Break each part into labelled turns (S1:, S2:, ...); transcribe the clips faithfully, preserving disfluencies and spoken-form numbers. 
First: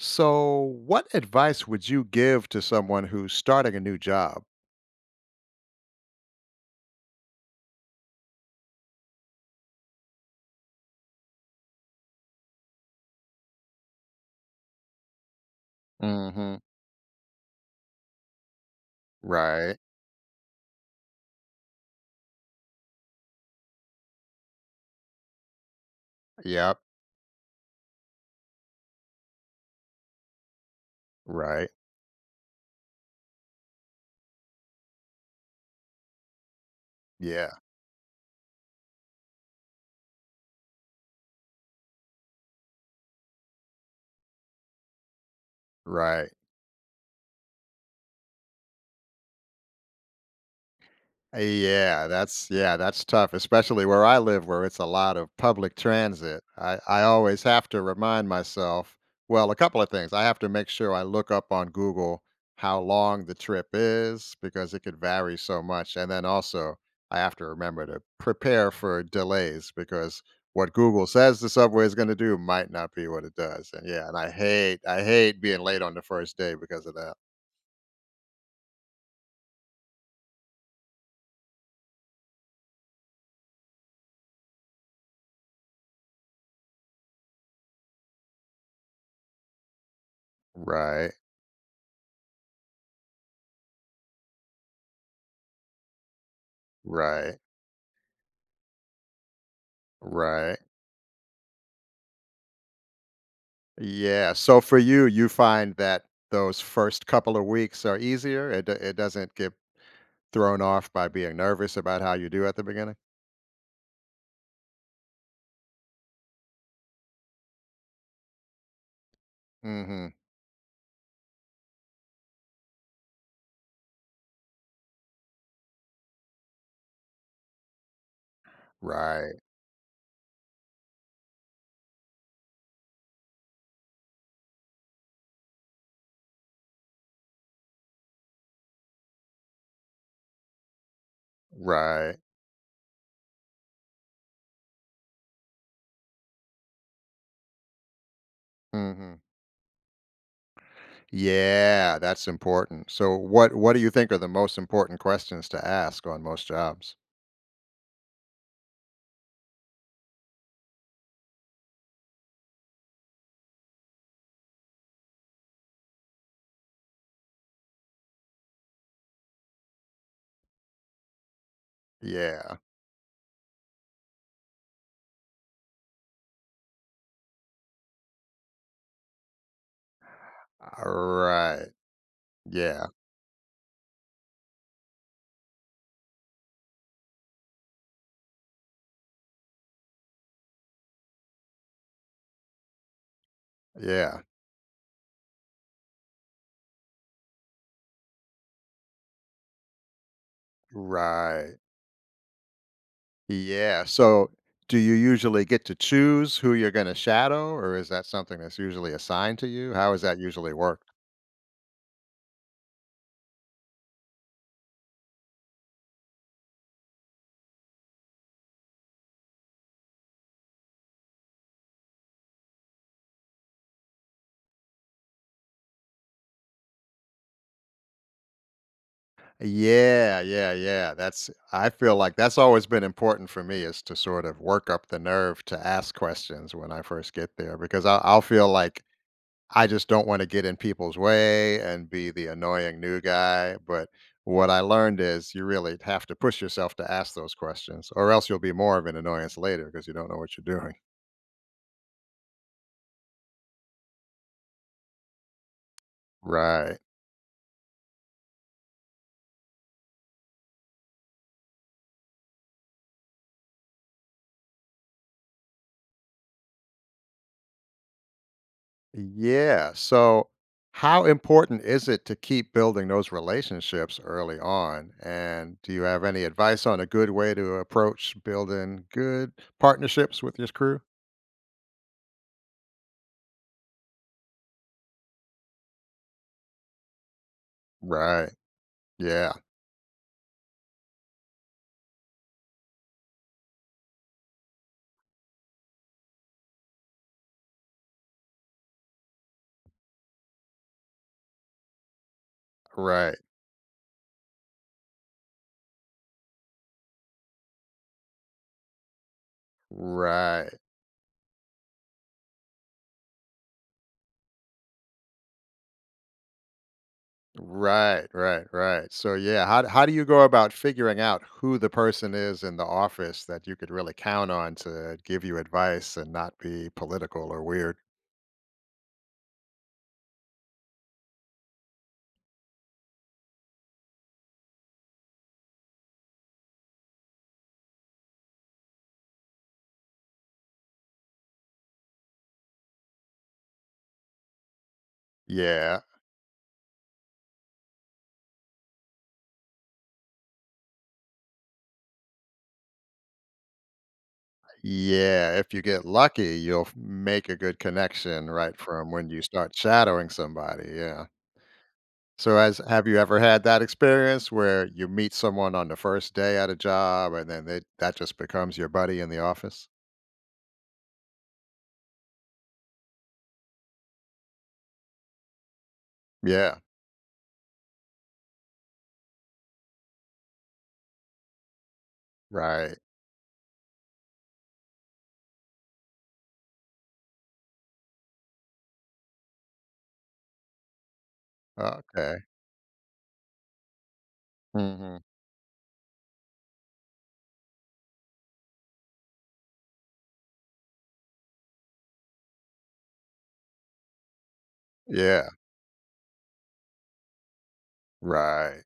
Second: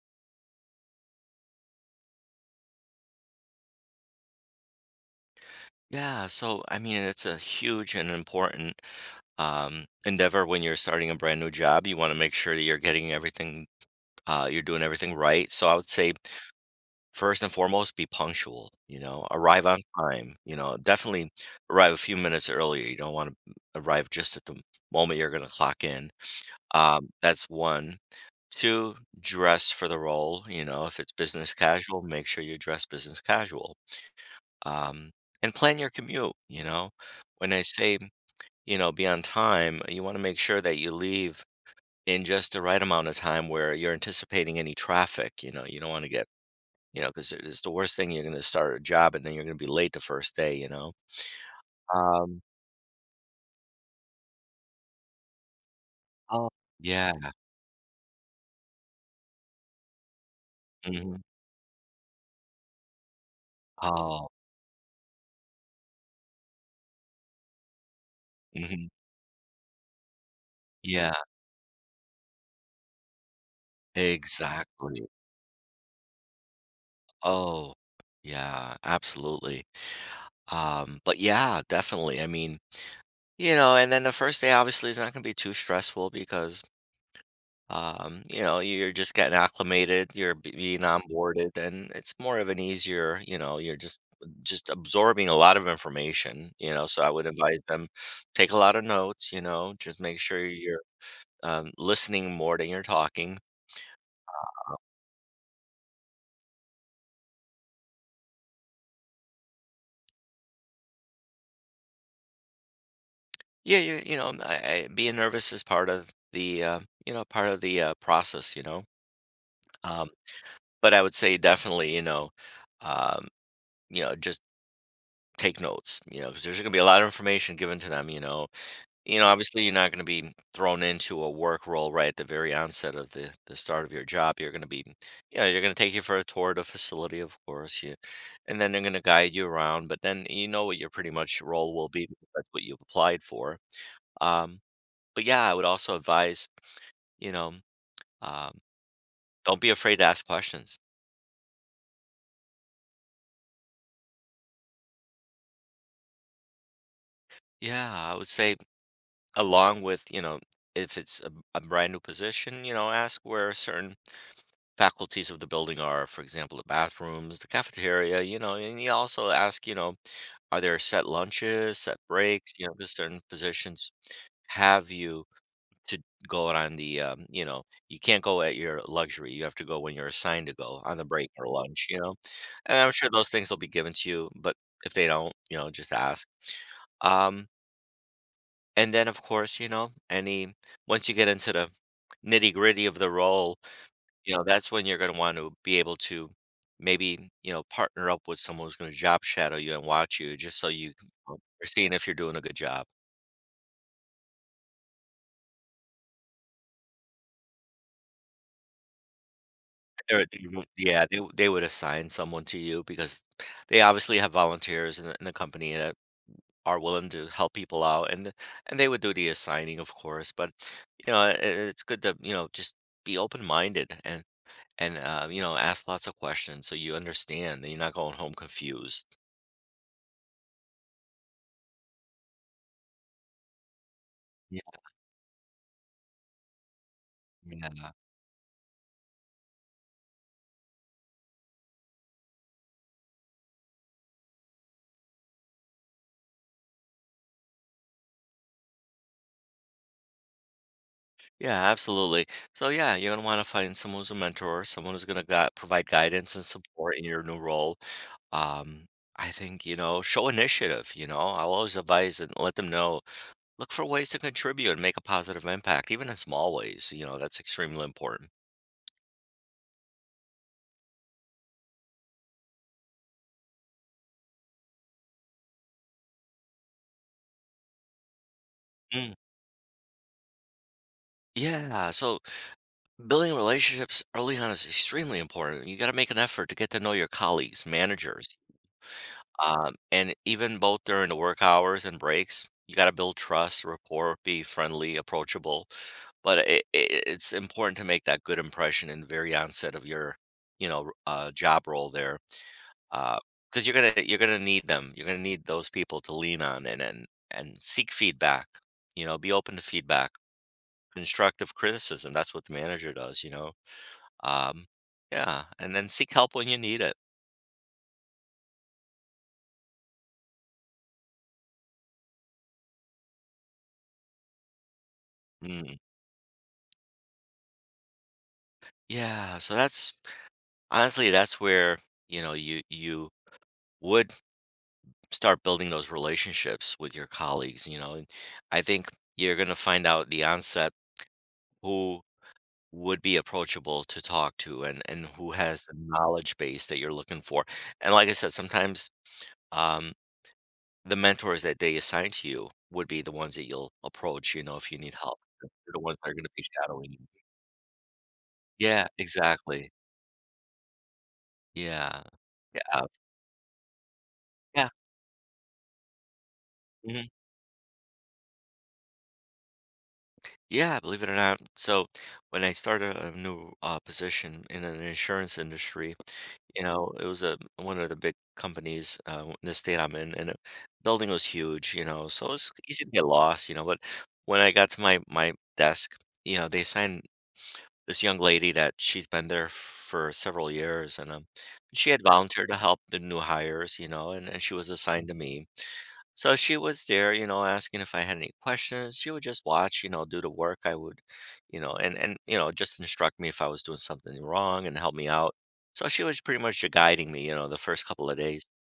S1: So, what advice would you give to someone who's starting a new job?
S2: Yeah, so I mean, it's a huge and important um, endeavor when you're starting a brand new job. You want to make sure that you're getting everything, uh, you're doing everything right. So I would say,
S1: Hmm.
S2: first and foremost, be punctual, you know, arrive
S1: Right.
S2: on time, you know, definitely arrive a few minutes earlier. You don't want to arrive just at the moment you're going to clock in.
S1: Yep.
S2: Um, that's one. Two, dress for the role. You know, if it's business
S1: Right.
S2: casual, make sure you dress business casual um, and plan your commute. You know,
S1: Yeah.
S2: when I say you know be on time, you want to make sure that you leave in just the right amount of time where you're anticipating any traffic. You know, you don't want to get
S1: Right.
S2: you know because it's the worst thing. You're going to start a job and then you're going to be late the first day. You know.
S1: Yeah,
S2: Um,
S1: that's yeah, that's tough, especially where I live, where it's a lot of public transit.
S2: oh,
S1: I, I
S2: yeah.
S1: always have to remind myself, well, a couple of things. I have to make sure I
S2: hmm
S1: look up on Google how long the trip
S2: Oh,
S1: is because it could vary so much. And then also, I have to remember to prepare
S2: hmm
S1: for delays because what Google
S2: yeah.
S1: says the subway is going to do might not be what it does. And yeah, and I hate I
S2: Exactly.
S1: hate being late on the first day because of that.
S2: Oh, yeah. Absolutely. Um, but yeah, definitely. I mean, you know, and then the first day obviously is not going to be too stressful because Um, you know, you're just getting acclimated, you're b- being
S1: Right,
S2: onboarded, and it's more of an easier, you know, you're just just absorbing a lot of information, you know. So I would
S1: right,
S2: advise them take a lot of notes, you know, just make sure
S1: right.
S2: you're um, listening more than you're talking.
S1: Yeah. So for you, you find that those first couple of weeks are easier. It do- it doesn't get thrown off by being nervous about how you do at the beginning.
S2: Yeah, you, you know, I, I, being nervous is part of the uh, you know part of the uh, process, you know.
S1: Hmm.
S2: Um, but I would say definitely, you know, um, you know, just take notes, you know, because there's going to be a lot of information given to them, you know. You know,
S1: Right.
S2: obviously, you're not gonna be thrown into a work role right at the very onset of the the start of your job. You're gonna be you know, you are gonna take you for a tour of the facility, of course, you and then they're gonna guide you around, but then you know what your pretty much role will be
S1: Right.
S2: because that's what you've applied for. Um, but yeah, I would also advise, you know, um,
S1: Hmm.
S2: don't be afraid to ask questions.
S1: Yeah, that's important. So what what do you think are the most important questions to ask on most jobs?
S2: Yeah, I would say along with, you know, if it's a, a brand new position, you know, ask where certain faculties of the building are, for example, the bathrooms, the cafeteria, you know, and you also ask, you know, are there set lunches, set breaks,
S1: Yeah.
S2: you know, because certain positions have you to go on the, um, you know, you can't go at your luxury. You have to go when you're assigned to go on the break or
S1: Right.
S2: lunch, you know. And
S1: Yeah.
S2: I'm sure those things will be given to you, but if they don't, you know, just ask. Um, and then, of course, you know, any, once you get into the nitty gritty of the role,
S1: Yeah.
S2: you know, that's when you're gonna want to be able to maybe, you know, partner up with someone who's gonna job shadow you and watch you just so you can um,
S1: Right.
S2: are seeing if you're doing a good job.
S1: Yeah. So, do you usually get to choose who you're going to shadow, or is that something that's usually assigned to you? How is that
S2: Or they
S1: usually
S2: would
S1: work?
S2: yeah, they would they would assign someone to you because they obviously have volunteers in the in the company that are willing to help people out and and they would do the assigning, of course, but, you know, I it's good to, you know, just be open-minded and and, uh, you know, ask lots of questions so you understand that you're not going home confused.
S1: Yeah, yeah, yeah. That's, I feel like that's always been important for me is to sort of
S2: Yeah,
S1: work up the nerve to ask questions when I first get there because
S2: yeah.
S1: I'll, I'll feel like I just don't want to get in people's way and be the annoying new guy. But what I learned is you really have to push yourself to ask those questions, or else you'll be more of an annoyance later because you don't know what you're doing.
S2: Yeah, absolutely. So yeah, you're gonna want to find someone who's a mentor, someone who's gonna gui- provide guidance and
S1: Right.
S2: support in your new role. Um, I think, you know, show initiative, you know. I'll always advise and let them know, look for ways to contribute and make a positive impact, even in small ways, you know, that's extremely important.
S1: Yeah. So, how important is it to keep building those relationships early on? And do you have any advice on a good way to approach building
S2: Mm,
S1: good partnerships with your crew?
S2: yeah, so building relationships early on is extremely important. You got to make an effort to get to know your colleagues,
S1: Right.
S2: managers,
S1: Yeah.
S2: Um, and even both during the work hours and breaks, you got to build trust, rapport, be friendly, approachable. But it, it, it's important to make that good impression in the very onset of your, you know, uh, job role there,
S1: Right.
S2: because you're gonna you're gonna need them. You're gonna need those people to lean on and and and seek feedback. You know, be open to feedback,
S1: Right.
S2: constructive criticism. That's what the manager does. You know, um, yeah, and then seek help when you need it.
S1: Right. Right. Right. So, yeah, how, d- how do you go about figuring out who the person is in the office that you could really count on to give you
S2: Mm.
S1: advice and not be political or weird?
S2: Yeah, so that's honestly, that's where, you know, you you would start building those relationships with your colleagues, you know, and I think you're going to find out the onset who would be approachable to talk to and and who has the
S1: Yeah.
S2: knowledge base that you're looking for. And like I said, sometimes um the mentors that they assign to you would be the ones that you'll approach, you know, if you need help.
S1: Yeah, if you
S2: They're the
S1: get
S2: ones that are going to
S1: lucky,
S2: be
S1: you'll f
S2: shadowing you.
S1: make a good connection right
S2: Yeah,
S1: from when you start
S2: exactly.
S1: shadowing somebody, yeah.
S2: Yeah.
S1: So as
S2: Yeah.
S1: have you ever had that experience where
S2: Yeah.
S1: you meet someone on the first day at a
S2: Mhm.
S1: job and then they that just becomes your buddy in the office?
S2: Yeah, believe it or not. So when I started a new uh, position in an insurance industry,
S1: Yeah,
S2: you know, it was a one of the big companies uh, in the state I'm in, and the building was huge, you know, so it's
S1: right.
S2: easy to get lost, you know. But when I got to my my desk, you know, they assigned this young lady that she's been there for several years, and um, she had
S1: Okay.
S2: volunteered to help the new hires, you know, and, and she was
S1: Mhm.
S2: assigned to me. So she was there, you know, asking if I had any questions. She would just watch, you know, do the work I would, you know, and and you know, just instruct me if I was doing something wrong and help me
S1: Yeah,
S2: out. So she was pretty much guiding me, you know, the first couple of days.
S1: right.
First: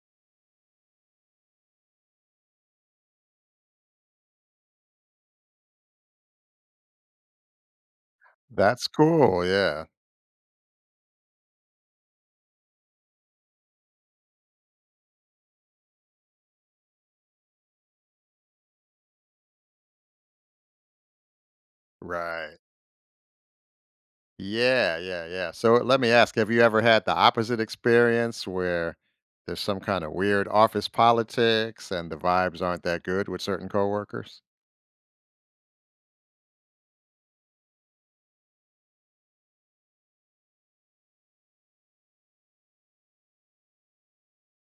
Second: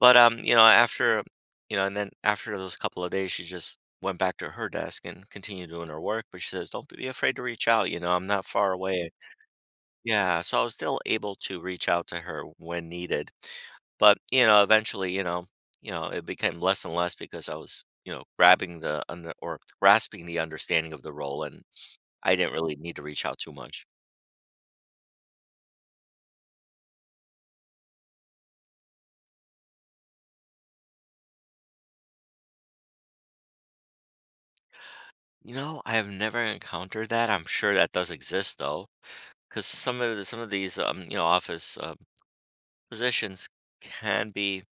S2: But um, you know, after, you know, and then after those couple of days, she just went back to her desk and continued doing her work. But she says, "Don't be afraid to reach out. You know, I'm not far
S1: That's
S2: away."
S1: cool, yeah.
S2: Yeah, so I was still able to reach out to her when needed. But, you know, eventually, you know, you know, it became less and less because I was, you know, grabbing the under or grasping the understanding of the role and I didn't
S1: Right.
S2: really need to reach out too much.
S1: Yeah, yeah, yeah. So let me ask, have you ever had the opposite experience where there's some kind of weird office politics and the vibes aren't that good with certain coworkers?
S2: You know, I have never encountered that. I'm sure that does exist though, because some of the, some of these, um, you know, office um, positions can be,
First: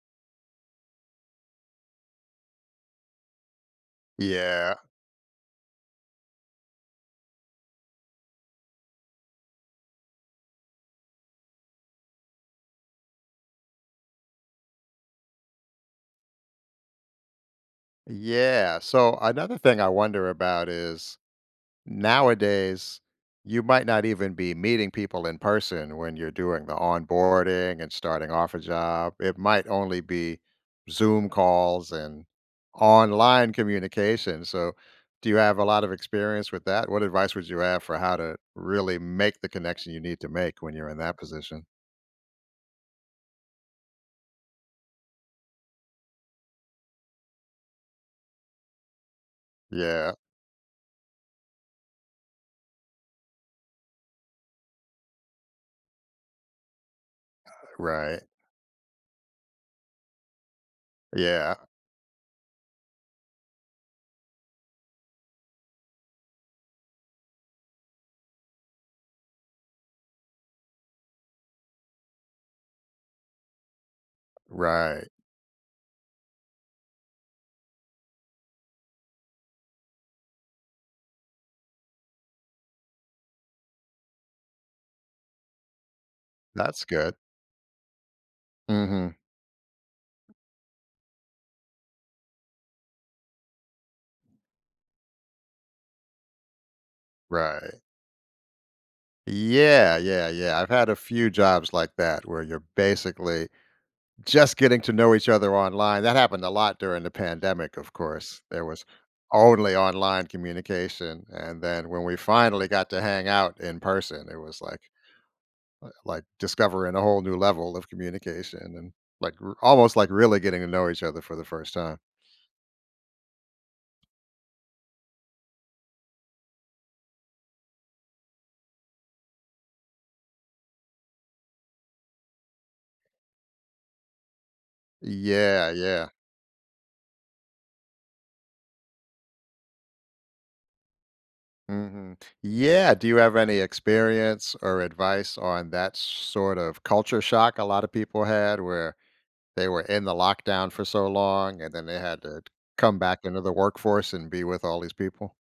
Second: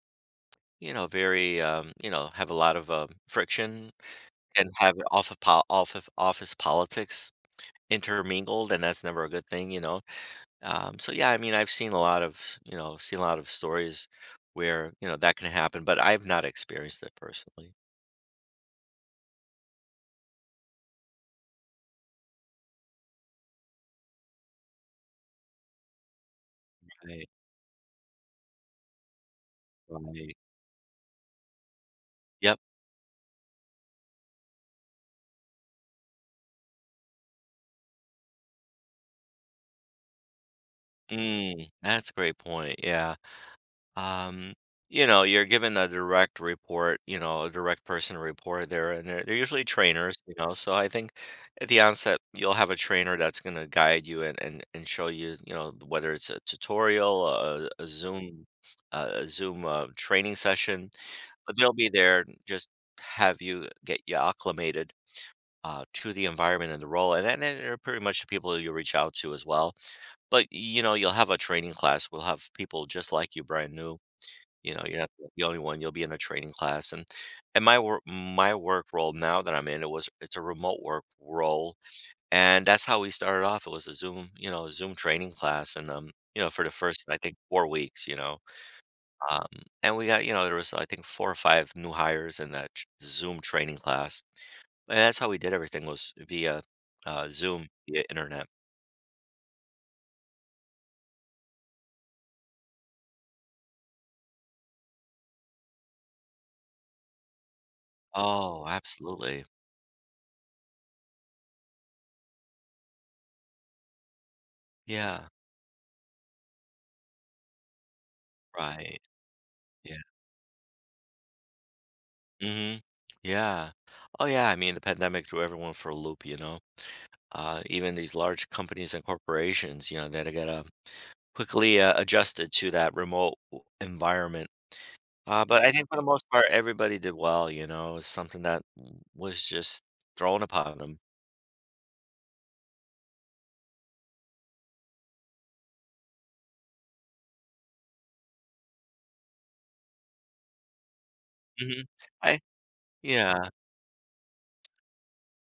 S2: you know, very, um, you know, have a lot of um friction and
S1: Yeah.
S2: have off of po off of office politics intermingled, and that's never a good thing, you know. Um, so yeah, I mean, I've seen a lot of, you know, seen a lot of stories where you know that can happen, but I've not experienced it personally.
S1: Yeah. So another thing I wonder about is nowadays, you might not even be meeting people in person when you're doing the
S2: Right,
S1: onboarding and starting off a job. It might only
S2: right.
S1: be Zoom calls and
S2: Yep.
S1: online communication. So, do you have a lot of experience with that? What advice would you have for how to really make the connection you need to make when you're in that position?
S2: Mm, that's a great point. Yeah. um you know you're given a direct report you know a direct person to report there and they're, they're usually
S1: Yeah,
S2: trainers you know so I think at the onset you'll have a trainer that's going to guide you and, and and show you you know whether it's a tutorial a, a
S1: right.
S2: zoom uh, a zoom uh, training session
S1: Yeah,
S2: but they'll be there just have you get you acclimated uh, to the environment and the role and, and then they're pretty much the people you reach out to as well but you know you'll have a training class we'll have people just like you brand new you know, you're
S1: right.
S2: not the only one. You'll be in a training class, and and my work my work role now that I'm in it was it's a remote work role, and that's how we started off. It was a Zoom, you know, Zoom training class, and um, you know, for the
S1: That's
S2: first
S1: good.
S2: I think four weeks, you know,
S1: Mhm.
S2: um, and we got you know there was I think four or five new hires in that tr- Zoom training class, and that's how we did everything was via uh, Zoom
S1: Right.
S2: via internet.
S1: Yeah, yeah, yeah. I've had a few jobs like that where you're basically just getting to know each other online. That happened a lot during the pandemic, of course. There
S2: Oh,
S1: was
S2: absolutely.
S1: only online communication, and then when we finally got to hang out in person, it was like
S2: Yeah.
S1: uh, like discovering a whole new level of communication and,
S2: Right.
S1: like, r almost
S2: Yeah.
S1: like really getting to know each other for the first time.
S2: Mhm. Yeah. Oh, yeah, I mean, the pandemic threw everyone for a loop, you know? Uh, even these large companies and corporations, you know, that gotta quickly, uh, adjusted to that remote w environment. Uh, but
S1: Yeah,
S2: I think for the
S1: yeah.
S2: most part, everybody did well, you know? It's something that w was just thrown upon them.
S1: Mhm. Yeah, do you have any experience or advice on that sort of culture shock a lot of people had where they were in the lockdown for so long, and then
S2: Mhm.
S1: they had
S2: I
S1: to come back into
S2: Yeah.
S1: the workforce and be with all these people.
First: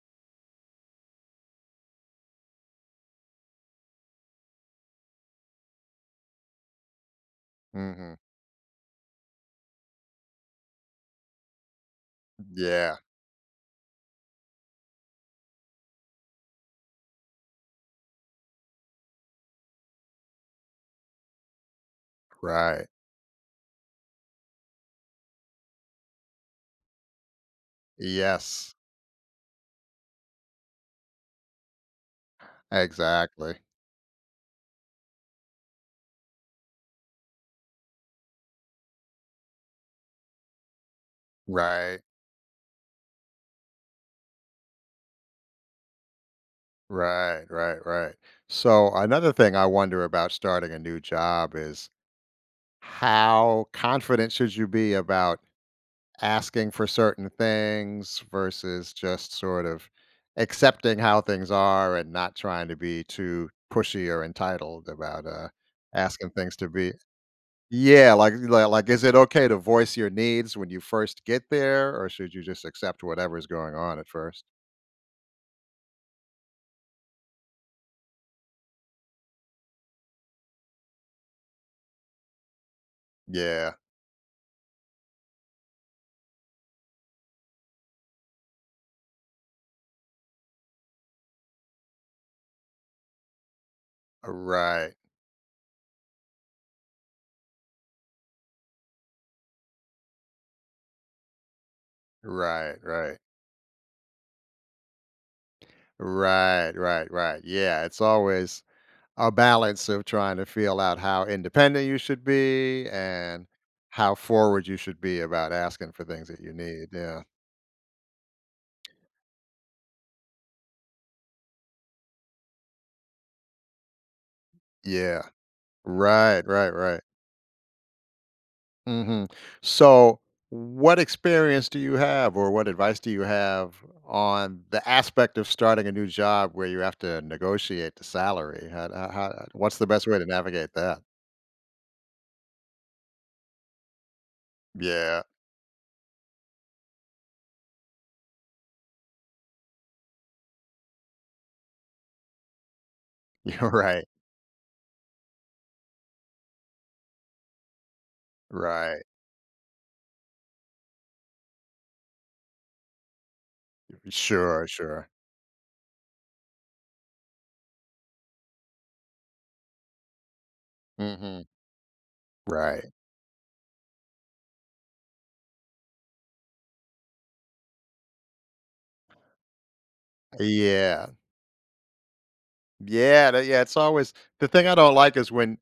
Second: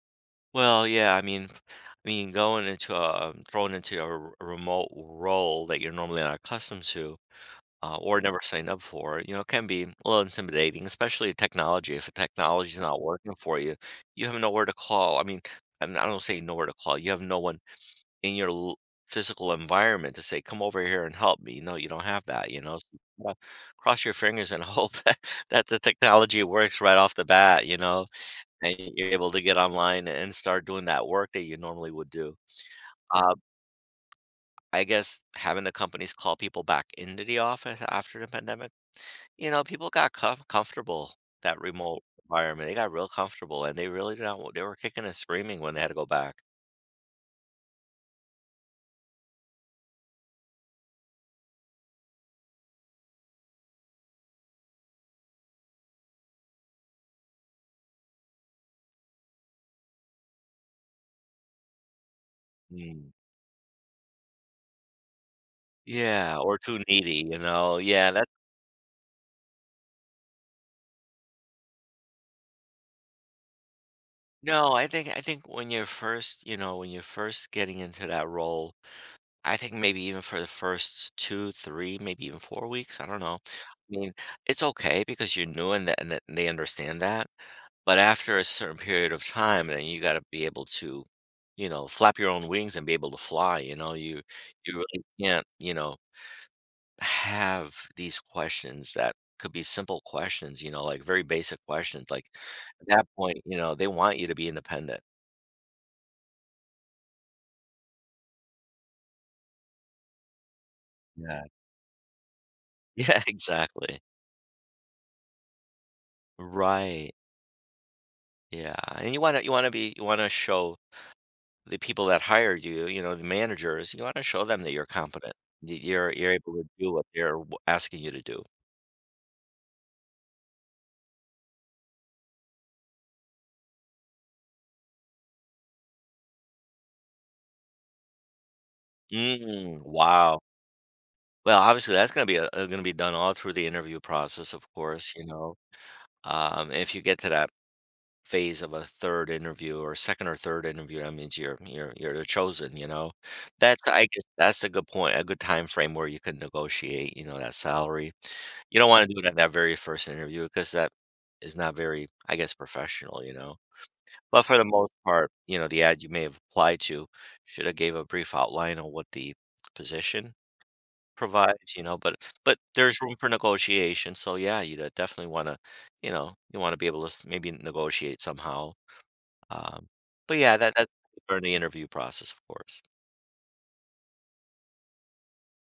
S2: Well, yeah, I mean f- I mean, going into a thrown into a r a remote role that you're normally not accustomed to uh,
S1: Mhm.
S2: or never signed up for, you know, can be a little intimidating, especially technology. If the technology is
S1: Yeah,
S2: not working for you, you have nowhere to call. I mean, I'm- I don't say nowhere to call. You have no one in your l- physical environment to say, "Come over here and help me." No, you don't have that. You know,
S1: right.
S2: so you gotta cross your fingers and hope that, that the technology works right off the bat. You know,
S1: Yes,
S2: and you're able to get online and start doing that work that you normally would do. Uh,
S1: exactly.
S2: I guess having the companies call people back into the office after the pandemic, you know, people got comf comfortable, that
S1: Right,
S2: remote environment. They got real comfortable, and they really did not, they were kicking and screaming when they had to go back.
S1: right, right, right. So another thing I wonder about starting a new job is how confident should you be about asking for certain things versus just sort of accepting how things are and not trying to be
S2: Mm.
S1: too pushy or entitled about uh, asking
S2: Yeah,
S1: things
S2: or
S1: to
S2: too
S1: be.
S2: needy, you know? Yeah,
S1: Yeah,
S2: that.
S1: like, like like is it okay to voice your needs when you first get there, or should you just accept whatever's going on at first?
S2: No, I think I think when you're first, you know, when you're first getting into that role, I think maybe even for the first two, three, maybe even four weeks, I don't know.
S1: Yeah,
S2: I mean, it's okay because you're new, and th and th they understand that. But after a certain period of time, then you gotta be able to, you know, flap your own wings and be able to fly, you know? You you
S1: right,
S2: really can't, you know, have these questions that could be simple questions, you know, like, very basic questions, like,
S1: right,
S2: at that
S1: right,
S2: point, you know, they want you to be independent.
S1: right, right, right. Yeah, it's always a balance of trying to feel out how
S2: Yeah.
S1: independent you should be
S2: Yeah,
S1: and
S2: exactly.
S1: how forward you should be about asking for things that you need.
S2: Right.
S1: Yeah.
S2: Yeah, and you wanna you wanna be you wanna show the people that hire you, you know, the managers, you wanna show them that you're
S1: Yeah.
S2: competent, that you're you're
S1: Right,
S2: able to
S1: right,
S2: do
S1: right.
S2: what they're w asking you to do.
S1: Hmm. So, what experience do you have, or what advice do you have on the aspect of starting a new job where you have to negotiate the salary? How, how, how- what's
S2: Mm,
S1: the best way to
S2: wow.
S1: navigate that?
S2: Well, obviously, that's gonna be a uh, gonna be done all through the interview process, of course,
S1: Yeah,
S2: you know? Um, if you get to that phase of a third interview, or second or third interview, that means you're you're you're chosen, you know?
S1: you're
S2: That's I
S1: right,
S2: guess that's a good point, a good time frame where you can negotiate, you know, that salary. You don't
S1: right.
S2: wanna do it at that very first interview because that is not very, I guess, professional, you know? But for the
S1: Sure,
S2: most
S1: sure.
S2: part, you know, the ad you may have applied to should have gave a brief outline on what the position
S1: Hmm.
S2: provides, you know, but but
S1: Right.
S2: there's room for negotiation, so yeah, you d definitely wanna, you know, you wanna be able to s maybe negotiate somehow, um, but yeah, that that's
S1: Yeah.
S2: during the interview process, of course.
S1: Yeah, that yeah, it's always the thing I don't like is when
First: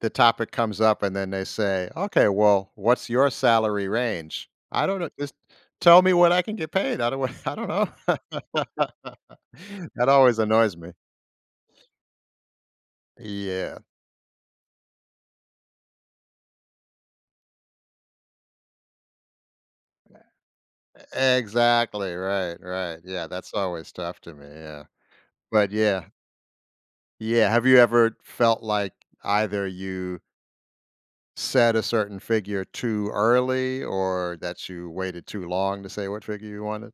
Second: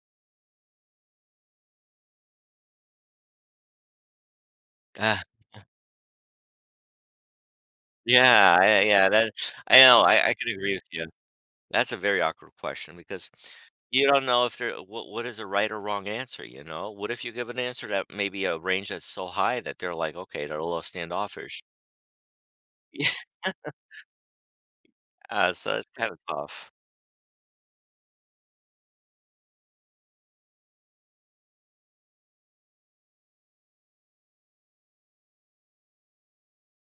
S1: the topic comes up and then they say, "Okay, well, what's your salary range?" I don't know.
S2: Ah,
S1: Just tell me what I can get paid. I don't wa- I don't know.
S2: yeah, yeah, yeah, that. I know,
S1: That
S2: I I
S1: always
S2: can agree
S1: annoys
S2: with
S1: me.
S2: you. That's a very awkward question because
S1: Yeah.
S2: you don't know if there, what what is a right or wrong answer, you know? What if you give an answer that maybe a range that's so high that they're like, "Okay, they're a little standoffish."
S1: Exactly. Right, right. Yeah, that's always tough to me. Yeah.
S2: Yeah,
S1: But
S2: so it's
S1: yeah.
S2: kinda tough.
S1: Yeah, have you ever felt like either you said a certain figure too early or that you waited too long to say what figure you wanted?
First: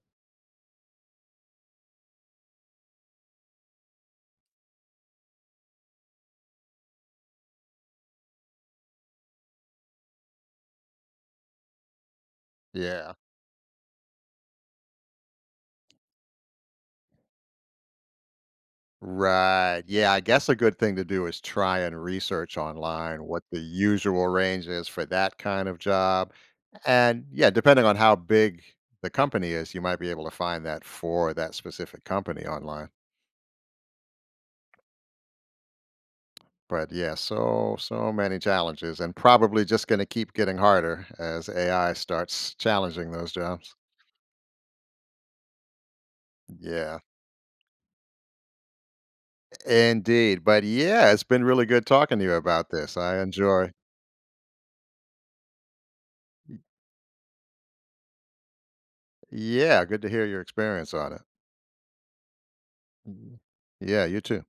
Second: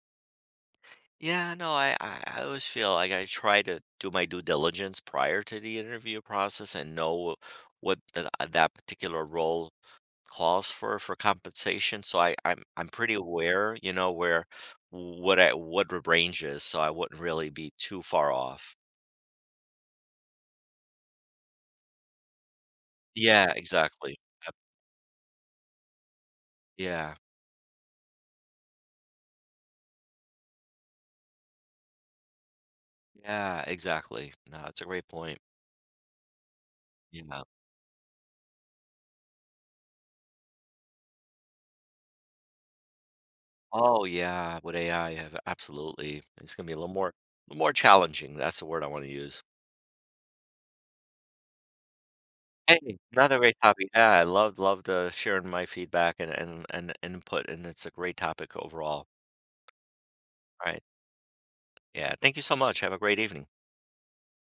S2: Yeah, no, I, I I always feel like I try to do my due diligence prior to the interview process and know what the, uh, that particular role calls for for compensation. So I, I'm I'm
S1: Yeah.
S2: pretty aware, you know, where what I what the range is, so I wouldn't really be too far off.
S1: Right. Yeah, I guess a good thing to do is try and research online what
S2: Yeah,
S1: the
S2: exactly.
S1: usual
S2: Yep.
S1: range is for that kind of job.
S2: Yeah,
S1: And yeah, depending on how big the company is, you might be able to find that for that specific company online.
S2: yeah, exactly. No, it's a great point.
S1: But yeah,
S2: Yeah.
S1: so so many challenges and probably just going to keep getting harder as A I starts challenging those jobs.
S2: Oh yeah, with A I, have absolutely. It's gonna be a little
S1: Yeah,
S2: more more challenging. That's the word I want to use.
S1: indeed. But yeah, it's been really good talking to you about this.
S2: Hey,
S1: I
S2: another great
S1: enjoy.
S2: topic. Yeah, I love loved, uh, sharing my feedback and and and input, and it's a great topic overall.
S1: Yeah, good to hear your
S2: All right.
S1: experience on it.
S2: Yeah, thank you so much. Have a great
S1: Mhm.
S2: evening.
S1: Yeah, you too.